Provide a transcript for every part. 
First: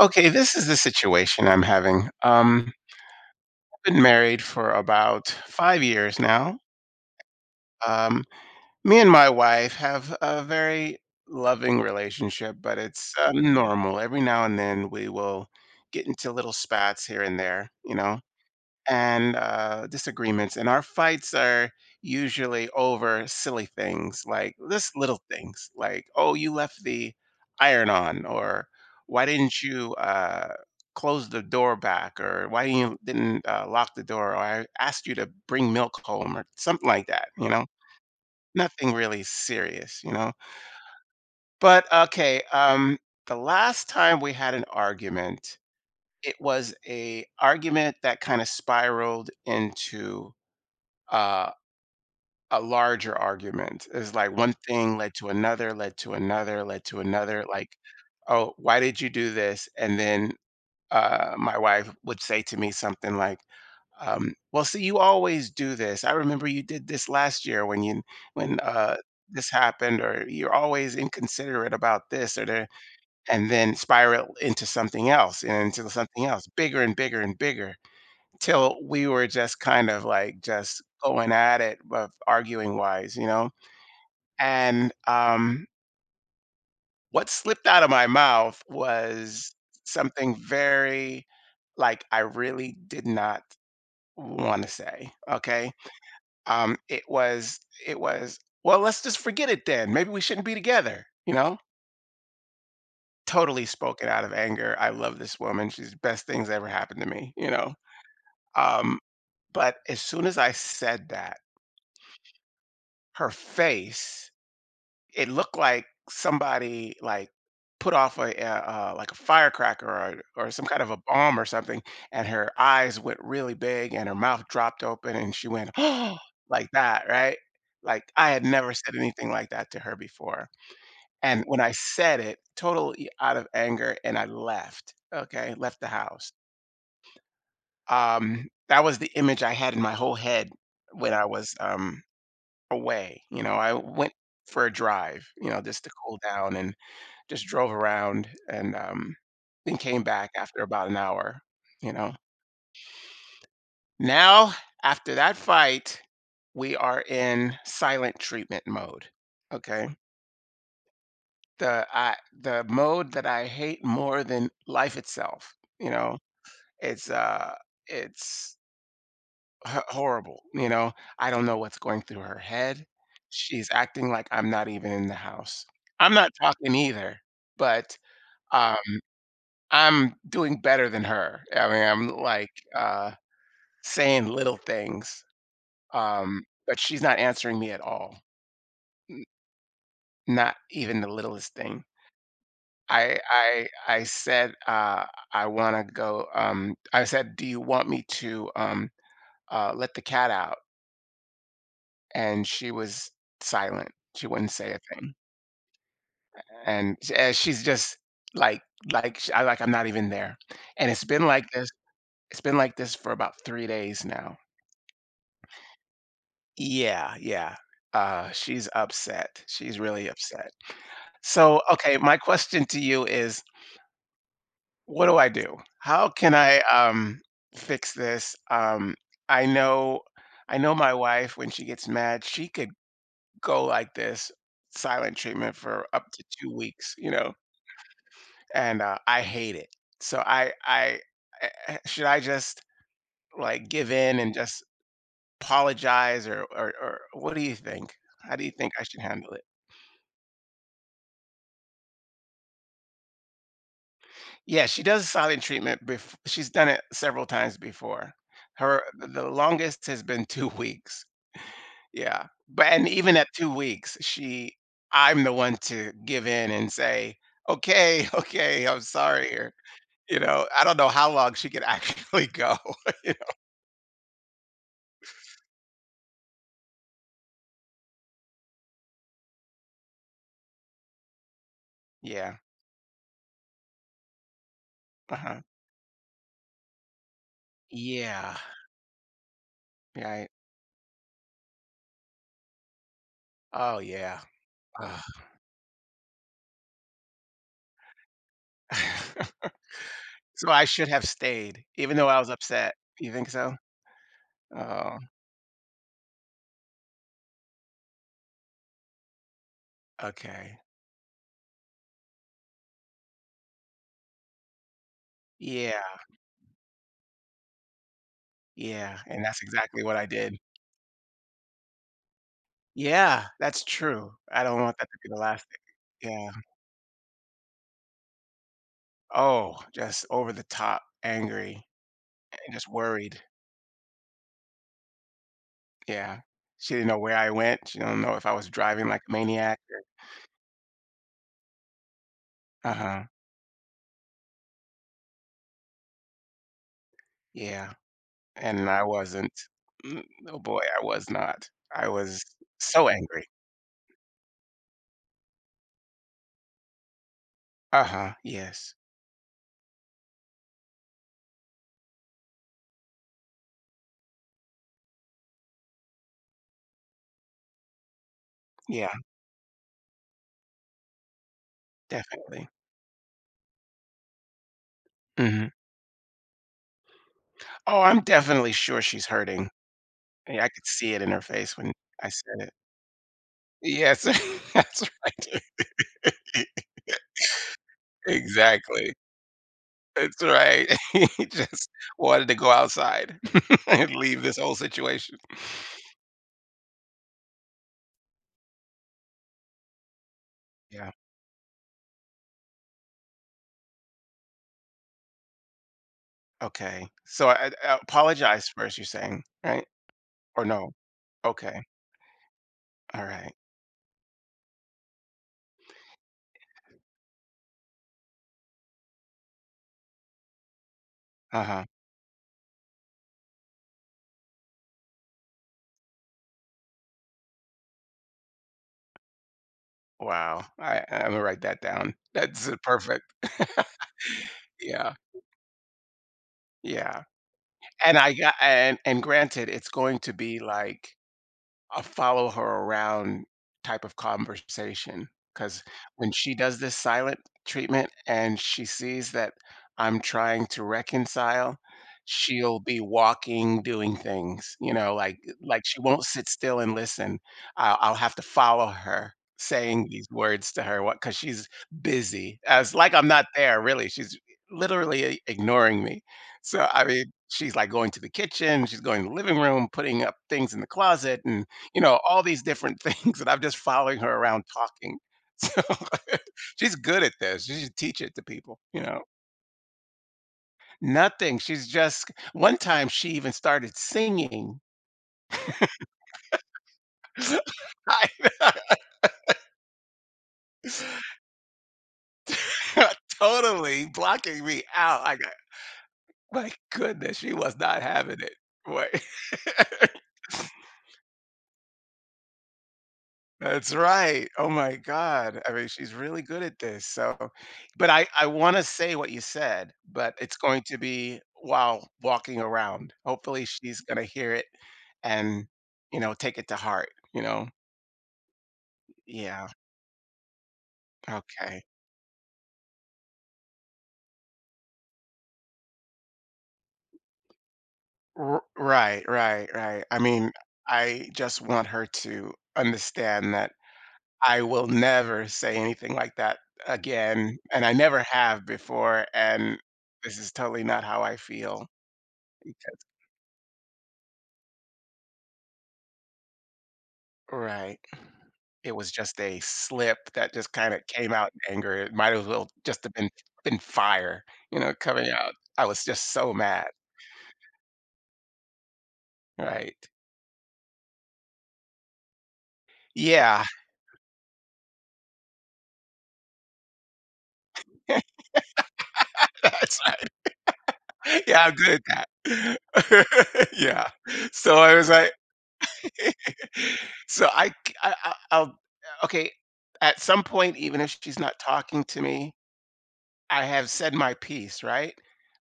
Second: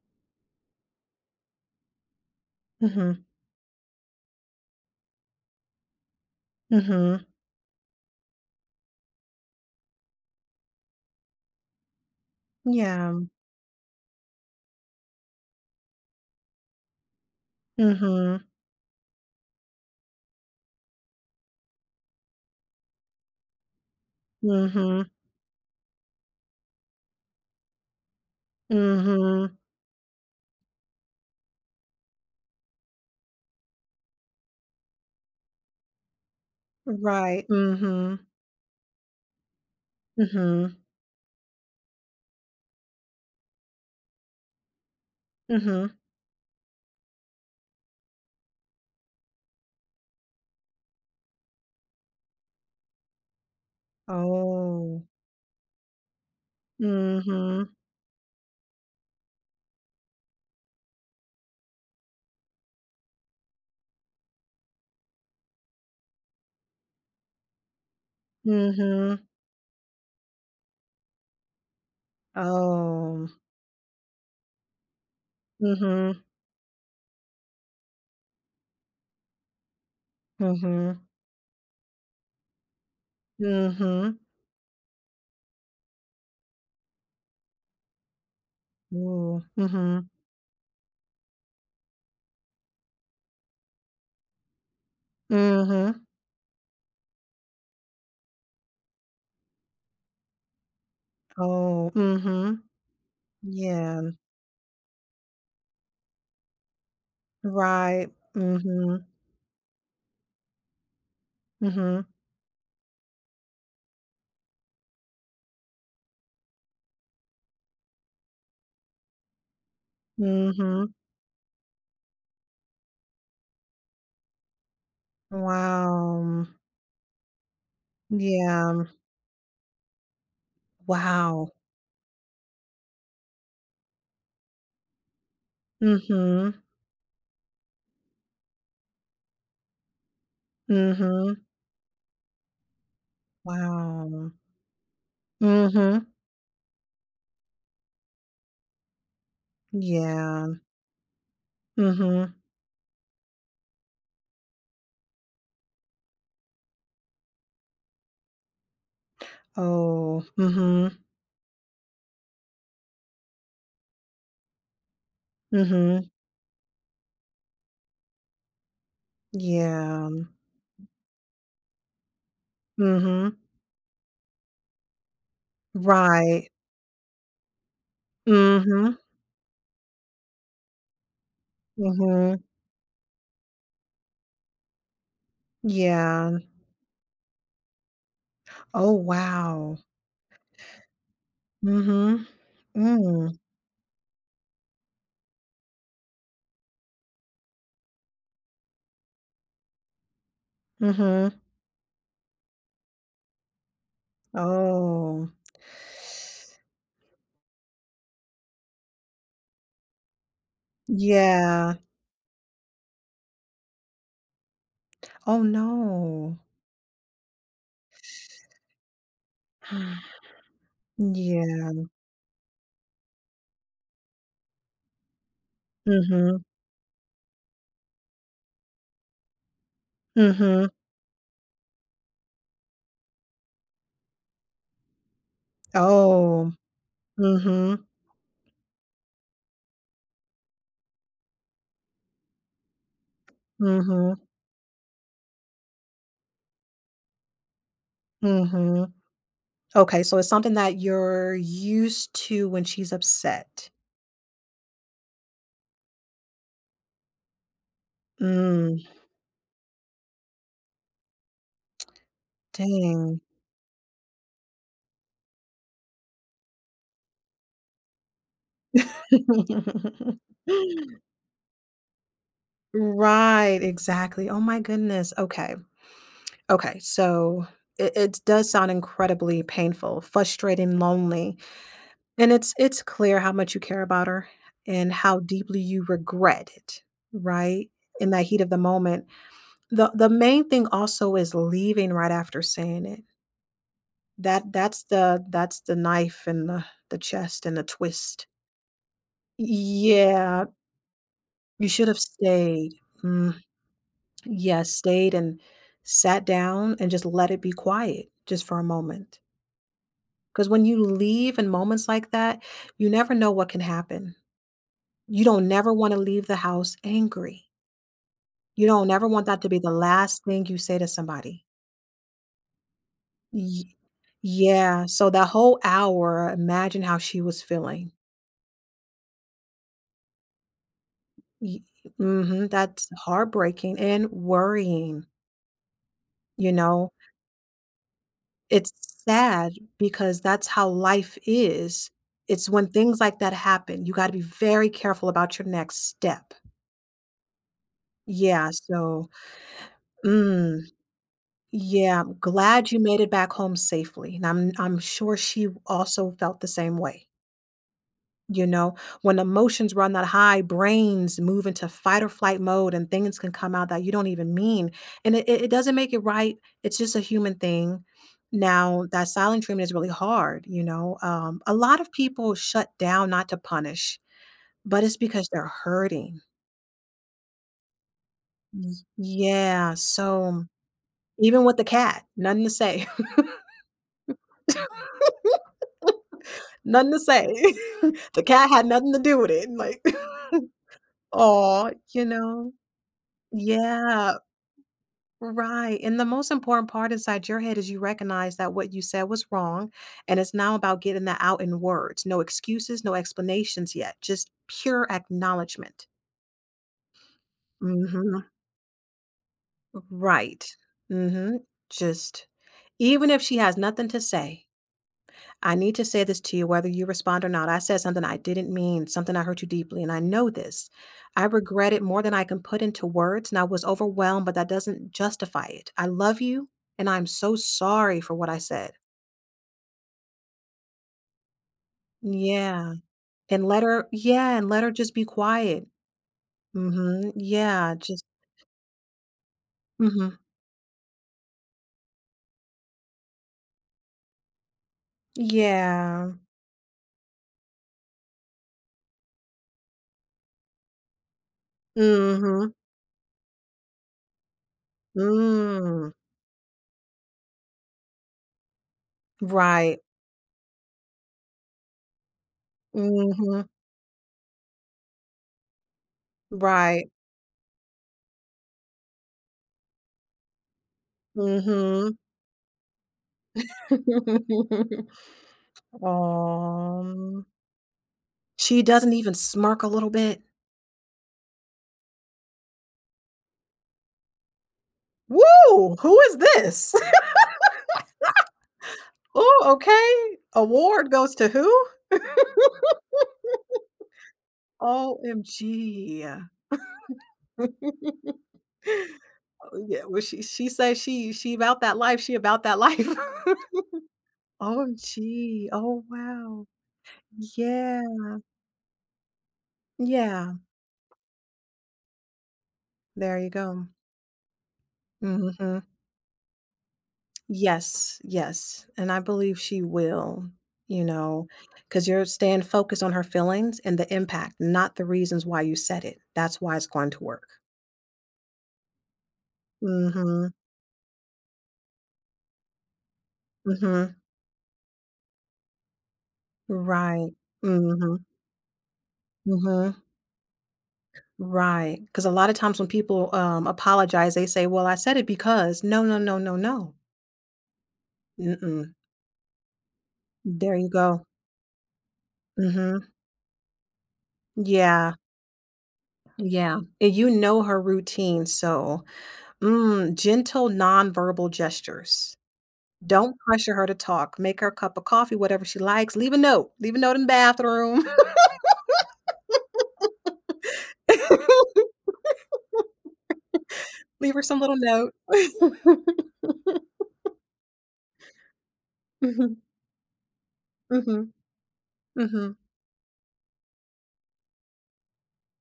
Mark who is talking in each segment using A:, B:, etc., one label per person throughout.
A: Okay, this is the situation I'm having.
B: Mhm,
A: I've been married for about 5 years now.
B: mhm,
A: Um, Me and my wife have a very loving relationship, but it's
B: yeah,
A: normal. Every now and then we will get into little spats here and there,
B: mhm,
A: and disagreements, and our fights are usually over silly things like just
B: mhm,
A: little things like, oh, you left the iron on, or why
B: mhm,
A: didn't you close the door back, or why you didn't lock the door, or I asked you to bring milk home, or something like that,
B: right,
A: you know?
B: mhm,
A: Nothing really serious, you know?
B: mhm,
A: But okay, the last time we had an argument,
B: mhm,
A: it was a argument that kind of spiraled into uh, a larger argument. Is like one thing
B: oh,
A: led to another, led to another, led to another. Like,
B: mhm,
A: oh, why did you do this? And then my wife would say to me something like, "Well, see, you always do this. I remember you did this last year when you when
B: mhm,
A: this happened, or you're always inconsiderate about this or that,"
B: oh,
A: and then spiral into something else and into
B: mhm,
A: something else, bigger and bigger and bigger till we were just kind of like just
B: mhm,
A: going at it, but arguing wise, you know?
B: mhm,
A: And what slipped out of my mouth
B: ooh,
A: was
B: mhm,
A: something very like I really did not want to say. Okay.
B: mhm,
A: Um, it was, it was, well, let's just forget it then. Maybe we shouldn't be together, you know?
B: oh, mhm,
A: Totally
B: yeah,
A: spoken out of anger. I love this woman. She's the best things ever happened to me, you know?
B: right,
A: Um,
B: mhm,
A: but as soon as I said that,
B: mhm,
A: her face it looked like somebody like put off a, like a firecracker or some kind of
B: mhm,
A: a bomb or something, and her eyes went really big and her mouth dropped open and she went oh
B: wow,
A: like that, right? Like I had never
B: yeah,
A: said anything like that to her before, and
B: wow,
A: when I said it totally out of anger, and I left, okay, left the house.
B: mhm,
A: um that was the image I had in my whole head when I
B: mhm,
A: was away, you know? I went
B: wow.
A: for a drive, you know, just to
B: Mhm.
A: cool down and just drove around and, then came back
B: Yeah.
A: after about an hour, you know?
B: Mhm.
A: Now, after that fight, we are in silent treatment mode, okay?
B: Oh. Mhm.
A: The mode that I hate more than life itself, you
B: Mhm.
A: know? It's, uh, it's h
B: Yeah.
A: horrible, you know? I don't know what's going through her head.
B: Mhm.
A: She's acting like I'm not even in the house. I'm not
B: Right.
A: talking either, but, um
B: Mhm.
A: I'm doing better than her. I mean, I'm
B: Mhm.
A: like, uh, saying little things,
B: Yeah.
A: but she's not answering me at all.
B: Oh,
A: N
B: wow.
A: Not even the littlest thing.
B: Mhm.
A: I
B: Mm.
A: I I said, "I wanna go," I said, "Do you want me to, let the cat out?"
B: Mhm.
A: And she was silent. She wouldn't say a thing.
B: Oh.
A: And she's just like like, sh I like, I'm not even there. And
B: Yeah.
A: it's been like this for about 3 days now.
B: Oh, no.
A: Yeah, yeah. She's upset. She's really upset. So,
B: Yeah.
A: okay, my question to you is, what do I do? How can
B: Mhm.
A: I fix this? I know
B: Mhm.
A: my wife, when she gets mad, she could go like this silent treatment for up to
B: Oh.
A: 2 weeks, you know,
B: Mhm.
A: and I hate it. So should I just like give in
B: Mhm.
A: and just apologize or what do you think? How do you think I
B: Mhm.
A: should handle it?
B: Okay, so it's something that you're used to when she's upset.
A: Yeah, she does silent treatment bef she's done it several times before.
B: Mm,
A: Her the longest has been 2 weeks. Yeah, but and even
B: dang.
A: at 2 weeks, she I'm the one to give in and say, "Okay, okay, I'm sorry," or, you know, I don't know how long she can actually go, you know?
B: Right, exactly. Oh my goodness. Okay. Okay. So it does sound incredibly painful, frustrating, lonely. And
A: Yeah,
B: it's clear how much you care about her and how
A: uh-huh.
B: deeply you regret it, right? In that
A: Yeah,
B: heat of the moment. The
A: right.
B: main thing also is leaving right after saying it.
A: Oh, yeah.
B: That that's
A: Ugh.
B: the that's the knife in the chest and the twist. Yeah,
A: So I should have stayed
B: you should
A: even
B: have
A: though I was upset.
B: stayed.
A: You think
B: Mm,
A: so?
B: yes,
A: Oh,
B: stayed and sat down and just let it be quiet just for a moment. Because
A: okay.
B: when you leave in moments like that, you never know what can happen. You don't never
A: Yeah.
B: wanna leave the house angry. You don't
A: Yeah,
B: never
A: and
B: want
A: that's
B: that to be the
A: exactly what I
B: last
A: did.
B: thing you say to somebody.
A: Yeah, that's
B: Y
A: true. I don't want
B: Yeah,
A: that to be
B: so
A: the
B: that
A: last
B: whole
A: thing. Yeah.
B: hour, imagine how she was feeling.
A: Oh, just over the top
B: Y
A: angry
B: Mhm,
A: and just
B: that's
A: worried.
B: heartbreaking and worrying,
A: Yeah.
B: you
A: She didn't
B: know?
A: know where I went. She did not know if I was
B: It's
A: driving like a
B: sad
A: maniac or
B: because that's how life is. It's when things
A: uh-huh.
B: like that happen, you gotta be very careful about your next step.
A: Yeah,
B: Yeah,
A: and I
B: so
A: wasn't. Mm, oh boy,
B: mm,
A: I was not. I
B: yeah, I'm
A: was
B: glad you
A: so
B: made it
A: angry.
B: back home safely, and I'm sure she also felt the same way.
A: Uh-huh.
B: You
A: Yes.
B: know, when emotions run that high, brains move into fight or flight mode and things can come out that you don't even mean. And it doesn't make it right. It's just a human thing. Now,
A: Yeah,
B: that silent treatment is really hard. You know, a lot of people
A: definitely.
B: shut down not to punish, but it's because
A: Mhm.
B: they're hurting.
A: Oh, I'm definitely sure she's hurting.
B: Yeah.
A: Yeah,
B: So
A: I could see it in her
B: even
A: face
B: with the
A: when
B: cat,
A: I
B: nothing
A: said it.
B: to say,
A: Yes, that's right.
B: nothing to say. the cat had
A: Exactly.
B: nothing to do with it. Like,
A: That's right. He just
B: oh, you
A: wanted to go
B: know,
A: outside and
B: yeah.
A: leave this whole situation.
B: Right, and the most important part inside your head is you recognize that what you said was wrong, and it's now about
A: Yeah.
B: getting that out in words. No excuses, no explanations yet, just pure acknowledgement.
A: Okay. So I
B: Mhm.
A: apologize first, you're saying, right? Or
B: Right.
A: no?
B: Mhm.
A: Okay.
B: Just
A: All
B: even if
A: right.
B: she has nothing to say, I need to say this to you whether you respond or not. I said something I didn't mean, something I hurt you deeply, and I know this. I
A: Uh-huh.
B: regret it more than I can put into words, and I was overwhelmed, but that doesn't justify it. I love you, and I'm so sorry for what I said.
A: Wow. I'm gonna write that down. That's
B: Yeah.
A: perfect.
B: And let her, yeah, and let her just
A: Yeah.
B: be quiet.
A: Yeah.
B: Yeah.
A: And I got and granted, it's going to
B: Hmm
A: be like a follow her around type of conversation because when
B: yeah.
A: she does this silent treatment and she sees that I'm trying to reconcile,
B: hmm
A: she'll be walking, doing things, you know, like she
B: Mm.
A: won't sit still and listen. I'll have to follow her
B: Right.
A: saying these words to her what, because she's busy as like I'm
B: mm
A: not
B: hmm
A: there, really. She's literally ignoring me. So I
B: Right.
A: mean, she's like going to the kitchen, she's going to the living room, putting up things in the closet
B: mm
A: and, you
B: hmm
A: know, all these different things, and I'm just following her around talking. So she's good at
B: Oh.
A: this. She should teach it to people,
B: She
A: you
B: doesn't
A: know.
B: even smirk a little bit.
A: Nothing. She's just one time she even started singing.
B: Whoa, who is this?
A: I know.
B: Oh, okay. Award goes to who?
A: Totally blocking me out. I got
B: OMG.
A: my goodness, she was not having it. Boy.
B: yeah, well, she says she about that life, she about that life.
A: That's right. Oh my God.
B: OMG.
A: I mean,
B: Oh,
A: she's really good
B: wow.
A: at this. So,
B: Yeah.
A: but I want to say what you said, but
B: Yeah.
A: it's going to be while walking around.
B: There you
A: Hopefully,
B: go.
A: she's going to hear it and,
B: Mhm.
A: you know, take it to heart, you know?
B: Yes, yes, and I believe
A: Yeah.
B: she will, you know,
A: Okay.
B: because 'cause you're staying focused on her feelings and the impact, not the reasons why you said it. That's why it's going to work.
A: Right. Right. Right. I mean,
B: Mhm,
A: I just want her to understand that
B: mhm,
A: I will never say anything like that
B: right,
A: again. And I never
B: mhm,
A: have before. And
B: mhm,
A: this is totally not how I feel.
B: right. Because a lot of times when people, apologize, they say, "Well, I said it because" no, no, no, no, no.
A: Right. It
B: Mm-mm.
A: was just a slip that just
B: There you
A: kinda
B: go.
A: came out in anger. It might as
B: mm
A: well just
B: Mhm.
A: have been fire, you know,
B: Yeah,
A: coming out. I was just so
B: yeah,
A: mad,
B: and you know her routine, so,
A: right.
B: gentle nonverbal gestures. Don't
A: Yeah.
B: pressure her to talk. Make her a cup of coffee, whatever she likes. Leave a note. Leave a note in the bathroom.
A: That's right. Yeah, I'm good at that. Yeah.
B: Leave her some
A: So
B: little
A: I was
B: note.
A: like so I c I I'll okay,
B: Mhm,
A: at some point, even if
B: mhm,
A: she's not talking to me,
B: mhm.
A: I have said my piece, right?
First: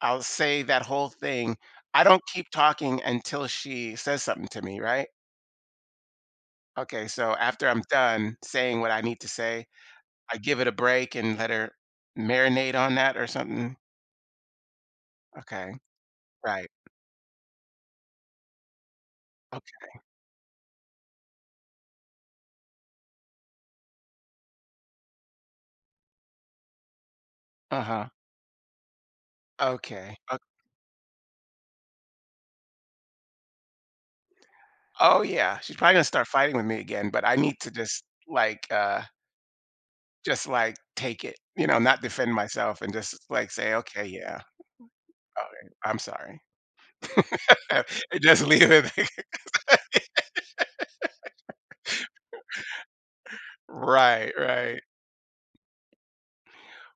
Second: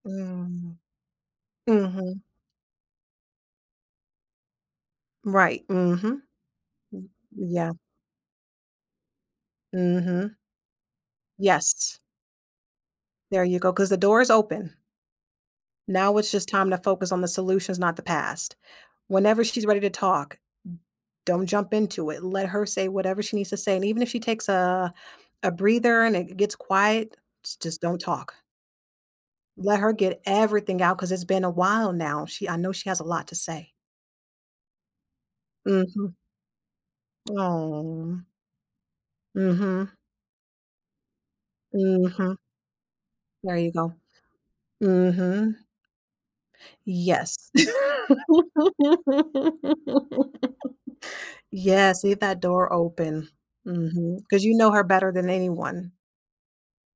A: I'll say
B: Mm,
A: that whole thing. I don't
B: mhm.
A: keep talking until she says something to me, right?
B: Right, mhm.
A: Okay,
B: Mm,
A: so after
B: yeah,
A: I'm done saying what I need to say,
B: mhm.
A: I give it a break and let her
B: Yes,
A: marinate on that or
B: there you go.
A: something.
B: Because the door is open.
A: Okay,
B: Now it's just
A: right.
B: time to focus on the solutions, not the past. Whenever she's ready
A: Okay.
B: to talk, don't jump into it. Let her say whatever she needs to say, and even if she takes a breather and it gets quiet, s just
A: Uh
B: don't
A: huh.
B: talk. Let her
A: Okay.
B: get everything out because 'cause it's been a while now. She I know she has a lot to say.
A: Oh, yeah. She's probably going to
B: Mhm.
A: start fighting with me again, but I need to
B: mm Mhm.
A: just like take it, you know, not defend
B: Mhm.
A: myself and just like
B: There you
A: say,
B: go.
A: okay, yeah,
B: Mhm.
A: okay, I'm sorry.
B: Yes.
A: And just leave it.
B: Yes, leave that door open. Mm-hmm.
A: Right,
B: Because you know
A: right.
B: her better than anyone.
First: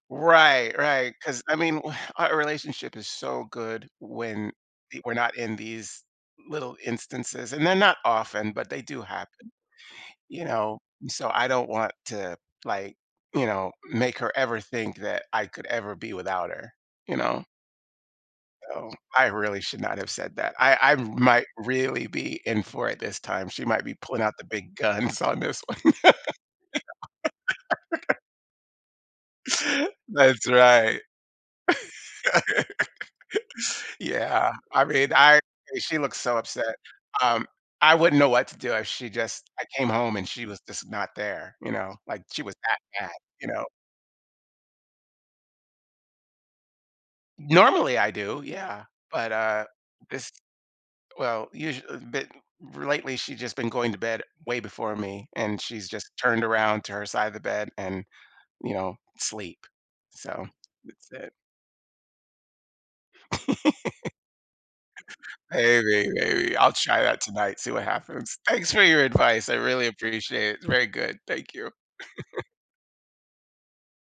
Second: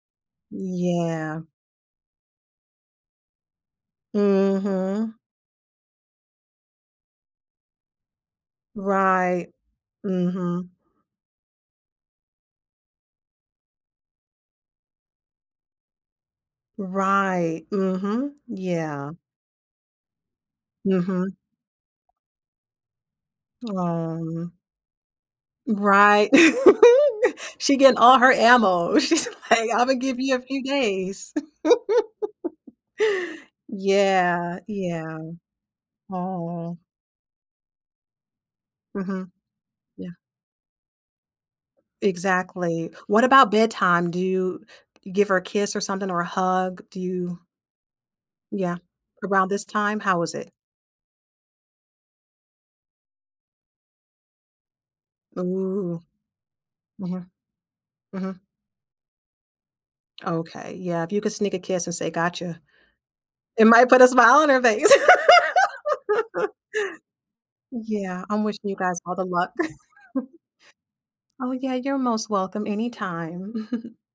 A: Right, right. Because
B: Yeah.
A: I mean, a relationship is so good when I we're
B: Mhm.
A: not in these little instances, and they're not often, but they do
B: Right.
A: happen, you
B: Mhm.
A: know? So, I don't want to, like, you know, make her ever think that I could ever be without her, you know?
B: Right. Mhm.
A: So,
B: Yeah.
A: I really should not have said that. I I
B: Mhm.
A: might really be in for it this time. She might be pulling out
B: Aw.
A: the big guns on this one.
B: Right. She getting all her ammo. She's like, "Imma give you a
A: That's
B: few
A: right.
B: days."
A: Yeah,
B: Yeah,
A: I mean,
B: yeah.
A: I hey, she looks so upset.
B: Oh,
A: Um, I wouldn't know what to do if she
B: mhm.
A: just I came
B: Yeah.
A: home and she was just not there, you know? Like, she was that
B: Exactly.
A: bad.
B: What
A: You
B: about
A: know?
B: bedtime? Do you give her a kiss or something or a hug? Do you
A: Normally, I do,
B: yeah.
A: yeah, but,
B: Around this time, how
A: this
B: is it?
A: well, usually but lately, she's just been going to bed way before me, and she's
B: Ooh.
A: just turned around to her side
B: Mhm,
A: of the bed and,
B: mhm.
A: you know, sleep. So,
B: Okay, yeah,
A: that's
B: if you
A: it.
B: could sneak a kiss and say, "Gotcha," it might put a smile on her face.
A: Maybe, maybe. I'll try that tonight, see what
B: Yeah,
A: happens.
B: I'm wishing
A: Thanks
B: you
A: for
B: guys
A: your
B: all the
A: advice,
B: luck.
A: I really appreciate it. Very good,
B: Oh,
A: thank you.
B: yeah, you're most welcome anytime.